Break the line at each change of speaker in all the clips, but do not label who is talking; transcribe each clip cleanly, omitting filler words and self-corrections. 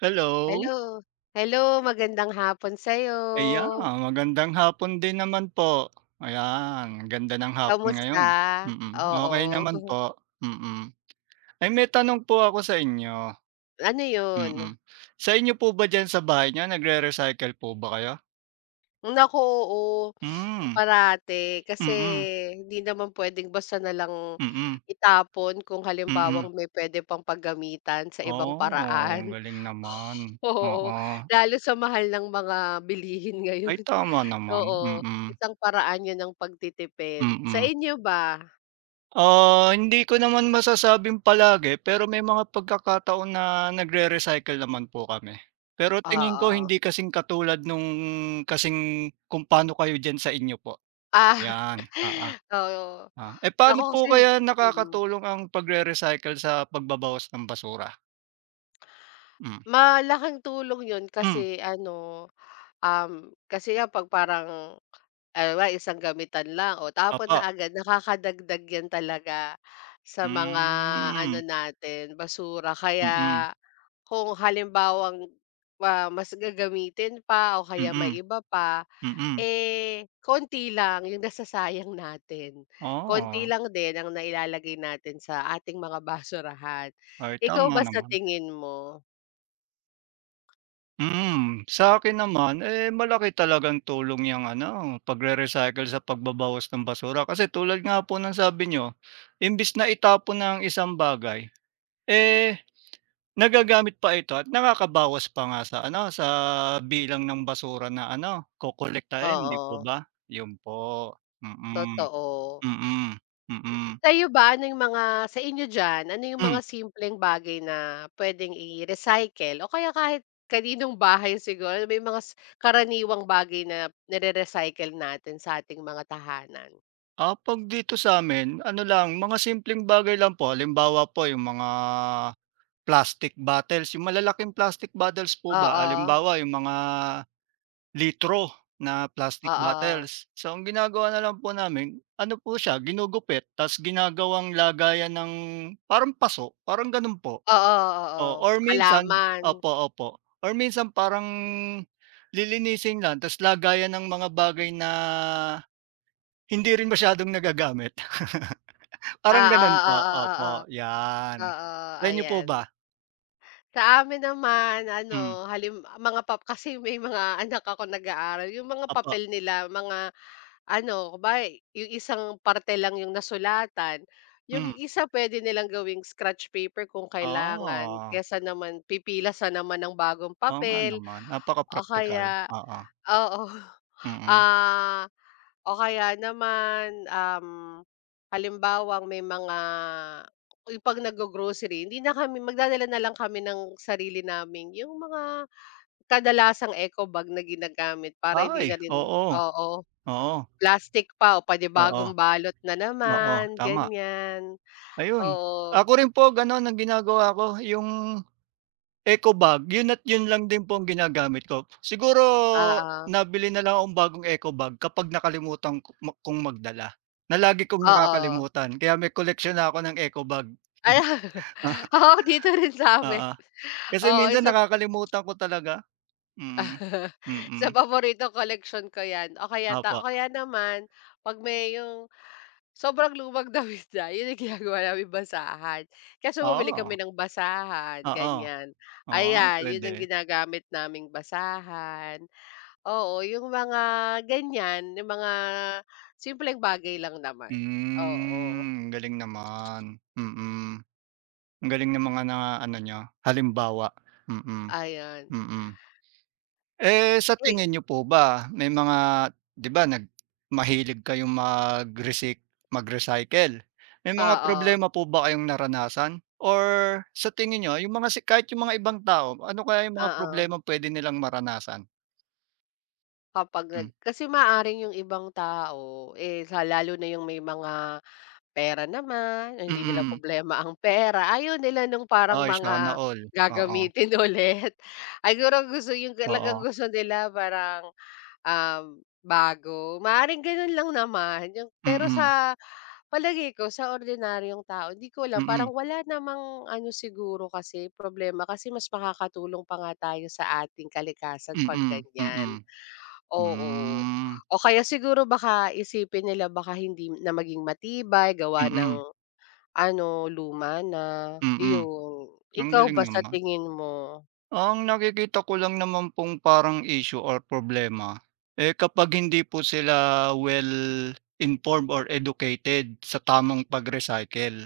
Hello.
Hello. Hello, magandang hapon sa'yo.
Ayan, magandang hapon din naman po. Ayan, ang ganda ng hapon
Kamusta?
ngayon. Okey
Oo.
naman po, mm. Ay may tanong po ako sa inyo,
Ano
mm.
'yun?
Sa inyo po ba diyan sa bahay niyo nagre-recycle po ba kayo?
Naku, oo.
Hmm,
Parate, kasi
mm,
hindi naman puwedeng basta na lang
mm,
itapon kung
mm.
halimbawang may puwede pang paggamitan sa ibang
Oh, ang
paraan.
galing naman.
Oo,
Oo.
lalo sa mahal ng mga bilihin
Ay
ngayon.
tama naman,
Oo,
mm,
isang paraan 'yun ng pagtitipid. Sa
mm.
inyo ba?
Ah, hindi ko naman masasabing palagi, pero may mga pagkakataon na nagre-recycle naman po kami. Pero tingin ko
Oo.
hindi kasing katulad nung kung paano kayo diyan sa inyo po,
Ah,
'yan, oo,
oo.
oo. Eh,
Ako
paano po
kasi,
kaya
mm,
nakakatulong ang pagre-recycle sa pagbabawas ng basura? Hmm,
malaking tulong 'yun
hmm,
kasi ano, kasi nga 'pag parang halimbawa isang gamitan lang o tapon na
opo,
agad, nakakadagdag 'yan talaga sa mga ano
hmm,
natin, basura.
mm,
Kaya kung halimbawang, ah, mas gagamitin pa o kaya may
mm,
iba pa.
mm,
Eh, konti lang yung nasasayang natin. Konti
oo,
lang din ang nailalagay natin sa ating mga basurahan.
ay
Ikaw
tama
ba sa
naman.
tingin mo?
Hmm, akin naman, eh, malaki talagang tulong yung ano, pagre-recycle sa pagbabawas ng basura. Kasi tulad nga po ng sabi niyo, imbis na itapon na isang bagay, eh, nagagamit pa ito at nakakabawas pa nga sa ano, sa bilang ng basura na ano, kokolektahin, hindi po
Oo,
ba? 'Yun po, mm,
totoo.
mm, mm.
Sa'yo ba, ano yung mga sa inyo diyan, ano yung
Hmm,
mga simpleng bagay na pwedeng i-recycle o kaya kahit kaninong bahay siguro may mga karaniwang bagay na nire-recycle natin sa ating mga tahanan?
ah, 'pag dito sa'min ano lang, mga simpleng bagay lang po. Halimbawa po, yung mga plastic bottles, yung malalaking plastic bottles po ba,
Oo,
halimbawa yung mga litro na plastic
oo.
bottles. So, ang ginagawa na lang po namin, ano po siya, ginugupit ta's ginagawang lagayan ng parang paso, parang gano'n po.
Oo, oo.
O
Oo.
or minsan
Halaman.
opo, opo. Or minsan parang lilinisin lang ta's lagayan ng mga bagay na hindi rin masyadong nagagamit. Parang
Oo,
gano'n po,
oo, oo.
opo, 'yan.
Oo, oo,
Sa inyo po
ayan.
ba?
Sa amin naman,
Hmm,
ano, mga kasi may mga anak ako nag-aaral, yung mga
opo,
papel nila, mga ano, kunwari yung isang parte lang yung nasulatan, yung
hmm.
isa pwede nilang gawing scratch paper kung kailangan,
Ah,
kaysa naman pipila sa naman ng bagong
oo nga
papel
naman,
o
napaka-praktikal,
kaya.
oo,
Oo.
mm.
Ah, o kaya naman, halimbawang may mga yung 'pag naggo-grocery, hindi na kami magdadala, na lang kami ng sarili naming yung mga kadalasang eco bag na ginagamit para
Ay,
hindi na rin,
oo,
oo,
oo,
plastic pa o
oo,
panibagong balot na
oo,
naman,
tama.
ganyan.
Ayun,
Oo,
ako rin po gano'n ang ginagawa ko, yung eco bag, yun at yun lang din po ang ginagamit ko. Siguro
oo,
nabili na lang akong bagong eco bag kapag nakalimutan ko kong magdala, na lagi kong
oo.
nakakalimutan kaya may koleksyon na ako ng eco bag.
Ay, oo, dito rin
Ah,
sa'min.
oo, kasi
Oo,
minsan
isa.
nakakalimutan ko talaga, mm,
Sa
mm,
paboritong collection ko 'yan o kaya
opo,
o kaya naman 'pag may yung sobrang lumang damit na, yun yung ginagawa naming basahan. Kaso bumili kami
oo.
ng basahan,
Oo,
ganyan.
oo,
Ayan, yun
puwede.
ang ginagamit naming basahan. Oo, yung mga ganyan, yung mga simpleng bagay lang naman. Oo,
Hmm, ang galing naman, mm. Ang galing ng mga na ano niyo, halimbawa, mm,
ayan.
mm. Eh, sa
Eh,
tingin niyo po ba may mga, 'di ba mahilig kayong mag-recycle? May mga
oo,
problema po ba kayong naranasan, or sa tingin niyo yung mga kahit yung mga ibang tao, ano kaya yung mga
oo.
problema pwede nilang maranasan?
Kapag
Hmm,
kasi maaring yung ibang tao, eh, sa lalo na yung may mga pera naman, o hindi nila
mm.
problema ang pera, ayaw nila nung parang
Ay, sana
mga
all, oo,
gagamitin ulit. Ay siguro gusto, yung
oo,
talagang gusto nila parang, bago. Maaaring gano'n lang naman yung pero
mm,
sa palagi ko sa ordinaryong tao hindi ko alam,
mm.
parang wala namang ano siguro kasi problema, kasi mas makakatulong pa nga tayo sa ating kalikasan 'pag
Mm,
ganyan,
mm.
oo.
Hmm,
O kaya siguro baka isipin nila baka hindi na maging matibay gawa ng
mm,
ano, luma na,
mm.
iyon.
Ang
Ikaw
galing
ba sa
naman.
tingin mo?
Ang nakikita ko lang naman pong parang issue or problema, eh, kapag hindi po sila well informed or educated sa tamang pag-recycle.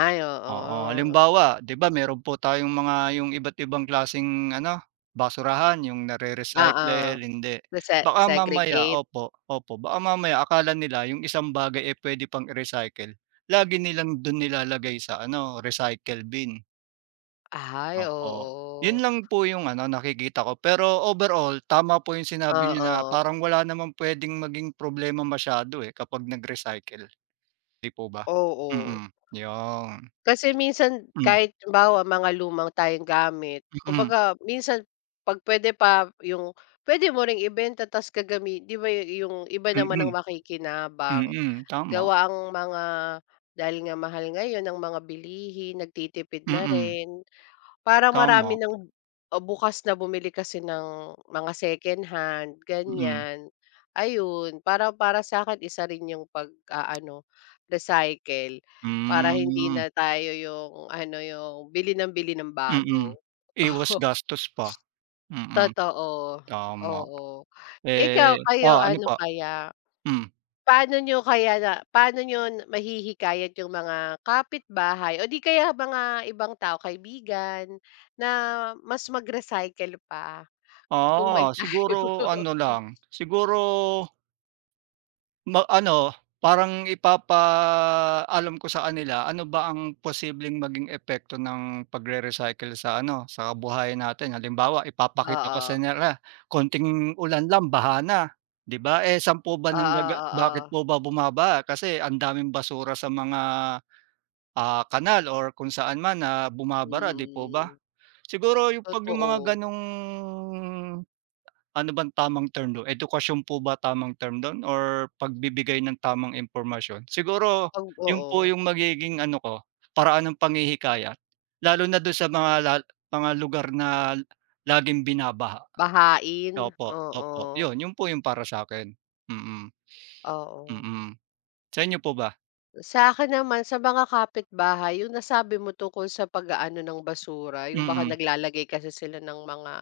Ay,
Oo,
oo.
halimbawa 'di ba meron po tayong yung iba't ibang klaseng ano, basurahan yung
Oo,
nare-recycle, hindi.
nase
Baka mamaya
segregate.
opo, opo, baka mamaya akala nila yung isang bagay, eh, puwede pang i-recycle, lagi nilang dun nilalagay sa ano, recycle bin,
Ay,
opo.
oo.
Yun lang po yung ano, nakikita ko, pero overall tama po yung sinabi niyo na
Oo,
parang wala naman puwedeng maging problema masyado, eh, kapag nag-recycle, 'di po ba?
oo.
Mm, yun.
Kasi minsan
Hmm,
kahit halimbawa mga lumang tayong gamit, kumbaga minsan 'pag puwede pa yung puwede mo ring ibenta ta's 'di ba yung iba
mm,
naman ang
mm.
makikinabang.
Mm, tama.
Gawa ang mga, dahil nga mahal ngayon ang mga bilihin, nagtitipid na
Mm,
rin. Parang marami
tama.
ng, o bukas na bumili kasi ng mga second hand,
Mm,
ganyan. Ayun, para para sa'kin isa rin yung pag-aano, recycle, para hindi
hmm,
na tayo yung ano, yung bili ng
mm.
bago.
Iwas
Oo,
gastos pa, mm,
totoo,
tama.
oo. Ikaw,
Eh,
kayo
ah, ano
ano
pa?
kaya?
Hmm,
Paano niyo kaya na paano niyo mahihikayat yung mga kapitbahay o di kaya mga ibang tao, kaibigan, na mas mag-recycle pa kung may
ah,
time?
siguro ano lang, siguro ano, parang ipapaalam ko sa kanila ano ba ang posibleng maging epekto ng pagre-recycle sa ano, sa kabuhayan natin. Halimbawa, ipapakita ko
Oo,
sa nila, konting ulan lang baha na, 'di ba? Eh, saan po ba
oo, oo.
bakit
Oo.
po ba bumaba? Kasi ang daming basura sa mga, ah, kanal or kung saan man na bumabara, 'di po ba?
Mm,
Siguro yung 'pag yung mga
totoo.
gano'ng ano bang tamang term dun, edukasyon po ba tamang term don? Or pagbibigay ng tamang impormasyon? Siguro
Pag
yun po
oo,
yung magiging ano ko, paraan ng panghihikayat, lalo na dun sa mga lugar na laging binabaha.
bahain,
Opo, opo,
oo,
yun, yun po yung para sa'kin. Mm,
oo.
mm. Sa inyo po ba?
Sa akin naman, sa mga kapitbahay, yung nasabi mo tungkol sa pag-aano ng basura, yung baka
Mm,
naglalagay kasi sila ng mga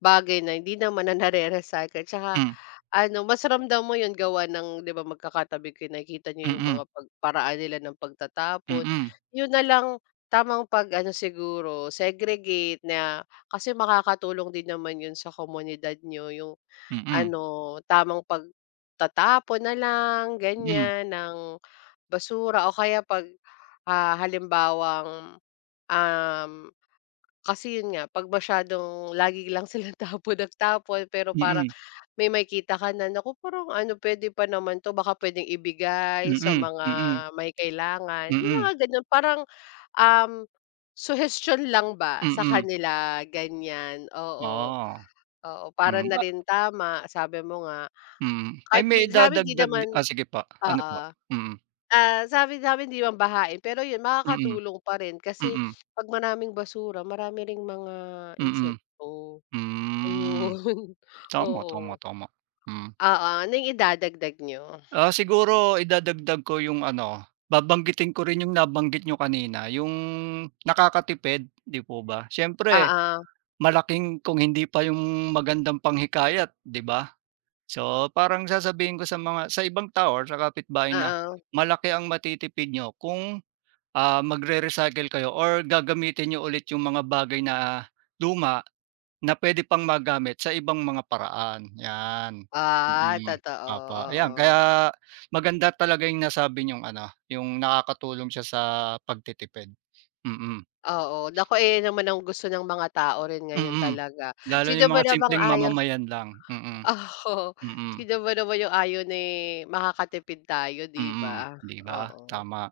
bagay na hindi naman na nare-recycle tsaka
hmm,
ano, mas ramdam mo 'yun gawa ng, 'di ba magkakatabi kayo, nakikita nyo 'yung
mm,
mga paraan nila ng pagtatapon.
mm,
'Yun na lang, tamang pag-ano siguro, segregate na, kasi makakatulong din naman 'yun sa komunidad nyo, 'yung
mm, mm,
ano, tamang pagtatapon na lang
mm,
ganyan ng basura. O kaya 'pag, ah, halimbawang, um kasi yun nga, 'pag masyadong lagi lang silang tapon ng tapon pero parang may makita ka na, naku, parang ano, puwede pa naman 'to, baka puwedeng ibigay sa
mm,
mga
mm,
may kailangan, yung
mm,
mga gano'n. Parang, um, suhestiyon lang ba sa
mm,
kanila, ganyan. Oo,
ah,
oo, para
mm, oo, hmm.
na rin tama, sabi mo nga.
Mm. Ay
Kahit
may
'di sa'min 'di
dadagdag
naman,
di ah, sige po, ano
oo,
po? Mm,
ah, sa'min 'di naman bahain, pero yun
mm,
makakatulong pa rin, kasi
mm,
'pag maraming basura, marami ring mga
mm,
insekto.
hmm.
Ayun,
Tama, tama,
oo.
tama, hmm.
Oo, ano yung idadagdag niyo?
Ah, siguro idadagdag ko yung ano, babanggitin ko rin yung nabanggit niyo kanina, yung nakakatipid, 'di po ba? Siyempre
Oo,
malaking kung hindi pa yung magandang panghikayat, 'di ba? So, parang sasabihin ko sa mga sa ibang tao or sa kapitbahay na
oo.
malaki ang matitipid niyo kung, ah, magre-recycle kayo or gagamitin niyo ulit yung mga bagay na luma na pwede pang magamit sa ibang mga paraan, 'yan.
Ah,
Mm,
totoo,
opo. Ayan,
oo.
kaya maganda talaga yung nasabi yung ano, yung nakakatulong siya sa pagtitipid. Mm,
Oo, naku, eh, yun naman ang gusto ng mga tao rin ngayon
mm.
talaga.
Lalo
Sino
yung
ba
mga
namang
simpleng
ayaw?
mamamayan lang. Mm,
Oo,
mm,
sino ba naman yung ayaw na, eh, makakatipid tayo, 'di
mm,
ba?
'di ba?
Oo.
Tama.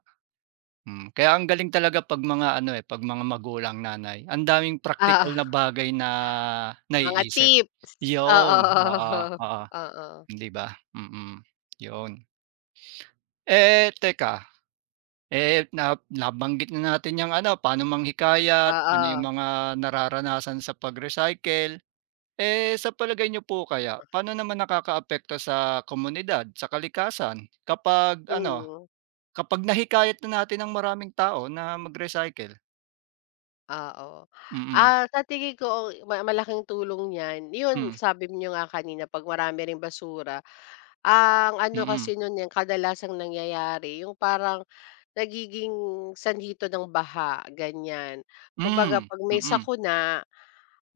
Hmm, kaya ang galing talaga 'pag mga ano, eh, 'pag mga magulang, nanay. Ang daming
Oo,
praktikal na bagay na
mga
naiisip.
tips, oo,
'Yun, oo,
oo,
oo,
oo,
'di ba? Mm, 'yun. Eh, teka, eh, na nabanggit na natin yung ano, paano manghikayat, ano
oo,
yung mga nararanasan sa pag-recycle. Eh, sa palagay nyo po kaya, paano naman nakakaapekto sa komunidad, sa kalikasan kapag ano,
mm.
kapag nahikayat na natin ang maraming tao na mag-recycle?
Ah, oo.
Mm.
Ah, sa tingin ko malaking tulong niyan, 'yun
Hmm,
sabi niyo nga kanina 'pag marami ring basura, ang ano
mm.
kasi nun yung kadalasang nangyayari yung parang nagiging sanhi 'to ng baha, ganiyan. Kumbaga
Hmm,
'pag may
mm,
sakuna,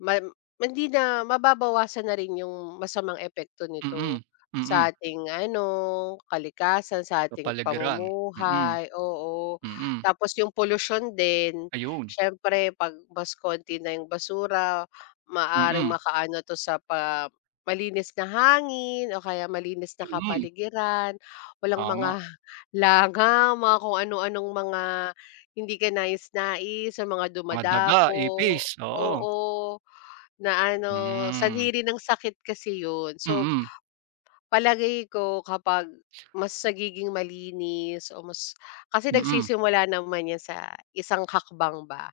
Hindi na, mababawasan na rin yung masamang epekto nito
mm, mm,
sa ating ano, kalikasan, sa ating
kapaligiran, mm,
pamumuhay, oo.
mm,
Tapos yung polusyon din,
ayun,
siyempre 'pag mas konti na yung basura, maaring
mm,
makaano 'to sa malinis na hangin o kaya malinis na
mm,
kapaligiran, walang mga
tama,
langaw, mga kung ano-anong mga hindi kanais-nais, sa mga
mga daga,
dumadapo,
ipis, oo,
oo. Na ano,
hmm,
sanhi rin ng sakit kasi yun. So,
mm,
palagay ko kapag mas nagiging malinis o mas, kasi
mm,
nagsisimula naman yan sa isang hakbang ba,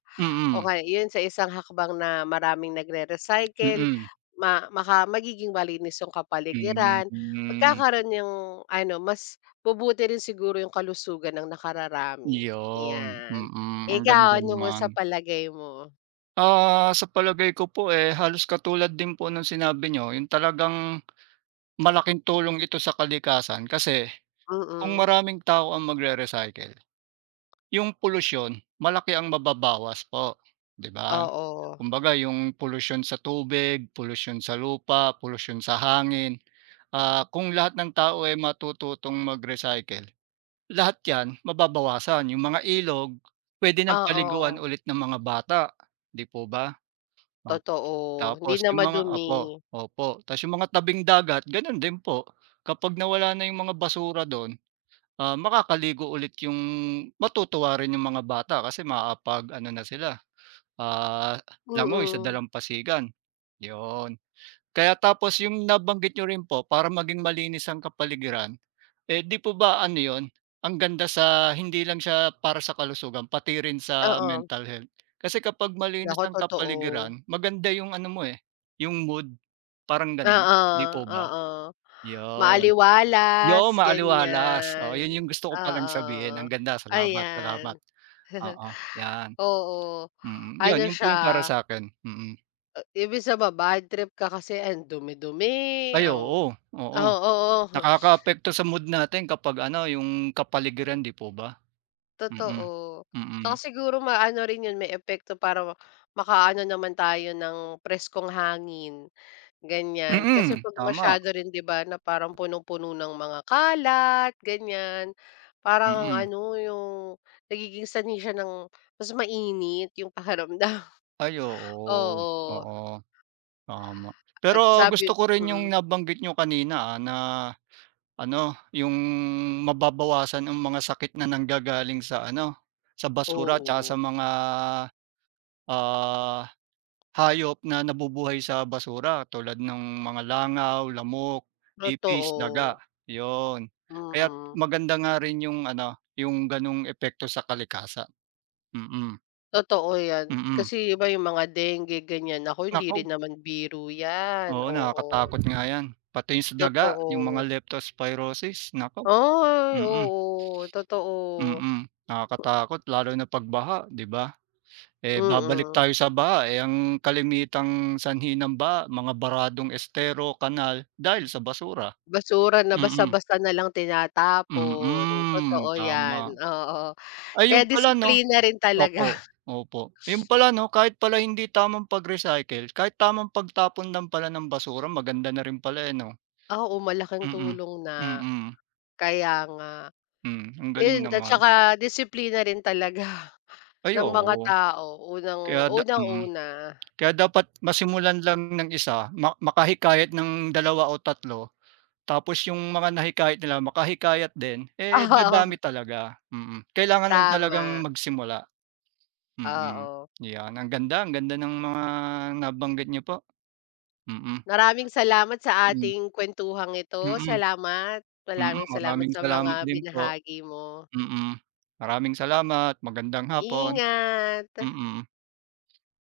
o
mm,
kaya yun sa isang hakbang na maraming nagre-recycle,
mm,
ma maka magiging malinis yung kapaligiran,
hmm,
magkakaroon yung ano, mas bubuti rin siguro yung kalusugan ng nakararami,
yun,
yan.
mm, ang ganda
Ikaw, ano po sa
naman.
palagay mo?
Ah, sa palagay ko po, eh, halos katulad din po ng sinabi niyo, yung talagang malaking tulong ito sa kalikasan kasi kung
Mm,
maraming tao ang magre-recycle, yung polusyon, malaki ang mababawas po, 'di ba?
oo,
Kumbaga yung polusyon sa tubig, polusyon sa lupa, polusyon sa hangin, ah, kung lahat ng tao ay matututong mag-recycle, lahat 'yan mababawasan. Yung mga ilog, puwede ng
oo.
paliguan ulit ng mga bata, 'di po ba? Op
Totoo, hindi
Tapos
na
yung mga
madumi.
opo, opo. Tapos yung mga tabing dagat gano'n din po, kapag nawala na yung mga basura do'n, ah, makakaligo ulit yung matutuwa rin yung mga bata kasi maapag ano na sila, ah, langoy sa
Mm,
dalampasigan, 'yun. Kaya tapos yung nabanggit nyo rin po para maging malinis ang kapaligiran, eh, 'di po ba ano 'yun, ang ganda, sa hindi lang siya para sa kalusugan pati rin sa
oo.
mental health. Kasi kapag malinis
Naku,
ang
totoo.
kapaligiran maganda yung ano mo, eh, yung mood, parang gano'n,
Oo,
'di po ba?
oo.
'Yun.
Maaliwalas,
Yo, maaliwalas. Oh
ganyan.
'yun yung gusto ko palang sabihin.
Oo,
Ang ganda, salamat, salamat.
ayan.
Oo, 'yan,
Oo,
mm. 'Yun,
ano
'yun
siya,
po yung para sa'kin, mm.
imbes na ba-bad trip ka kasi ang dumi-dumi,
Ay,
ang
oo, oo.
oo, oo,
Nakakaapekto sa mood natin kapag ano, yung kapaligiran, 'di po ba? Mm,
totoo. Tsaka
mm.
siguro maano rin yun, may epekto para makaano naman tayo ng preskong hangin. Ganyan, kasi
Mm,
'pag
tama,
masyado rin 'di ba, na parang punong-puno ng mga kalat, ganyan. Parang ang
mm.
ano, yung nagiging sanhi siya ng mas mainit yung pakiramdam.
Ay, oo,
Oo,
oo, tama.
at
Pero
sabi,
gusto ko rin
mm,
yung nabanggit niyo kanina, ah, na ano, yung mababawasan ang mga sakit na nanggagaling sa ano, sa basura tsaka
oo,
sa mga, ah, hayop na nabubuhay sa basura tulad ng mga langaw, lamok, ipis, daga,
totoo.
yon kaya
Mm,
maganda nga rin yung ano, yung gano'ng epekto sa kalikasan, mm,
totoo 'yan.
mm.
Kasi 'di ba yung mga dengue ganyan, naku hindi
Naku,
rin naman biro 'yan,
oo
oo,
nakakatakot nga 'yan, pati yung sa daga, yung mga
totoo.
leptospirosis, naku,
Ay,
mm,
oo, totoo,
mm. Nakakatakot lalo na 'pag baha, 'di ba? Eh, babalik
mm.
tayo sa baha, eh, ang kalimitang sanhi ng baha mga baradong estero, kanal dahil sa basura.
Basura na basa
Mm,
basa na lang tinatapon,
mm,
totoo 'yan,
tama.
oo.
Ay
Kaya
yun pala 'no
disiplina rin talaga,
opo, opo. Yun pala 'no, kahit pala hindi tamang pag-recycle, kahit tamang pagtapon lang pala ng basura maganda na rin pala eh 'no?
oo, malaking
Mm,
tulong na,
mm,
kaya nga.
hmm, ang galing
Ayun at
naman.
saka disiplina rin talaga
Ay
ng mga
oo,
tao, unang
kaya da mm.
unang-una,
Kaya dapat masimulan lang ng isa, ma makahikayat ng dalawa o tatlo. Tapos yung mga nahikayat nila makahikayat din, eh, dadami
oo,
talaga, mm. Kailangan lang talagang
tama,
magsimula, mm.
oo.
'Yan, ang ganda ng mga nabanggit niyo po, mm,
Maraming salamat sa
mm,
ating kuwentuhang ito,
mm, mm.
salamat. Maraming salamat
Maraming
sa mga
salamat din po,
binahagi mo.
mm. Maraming salamat, magandang hapon,
Ingat.
mm.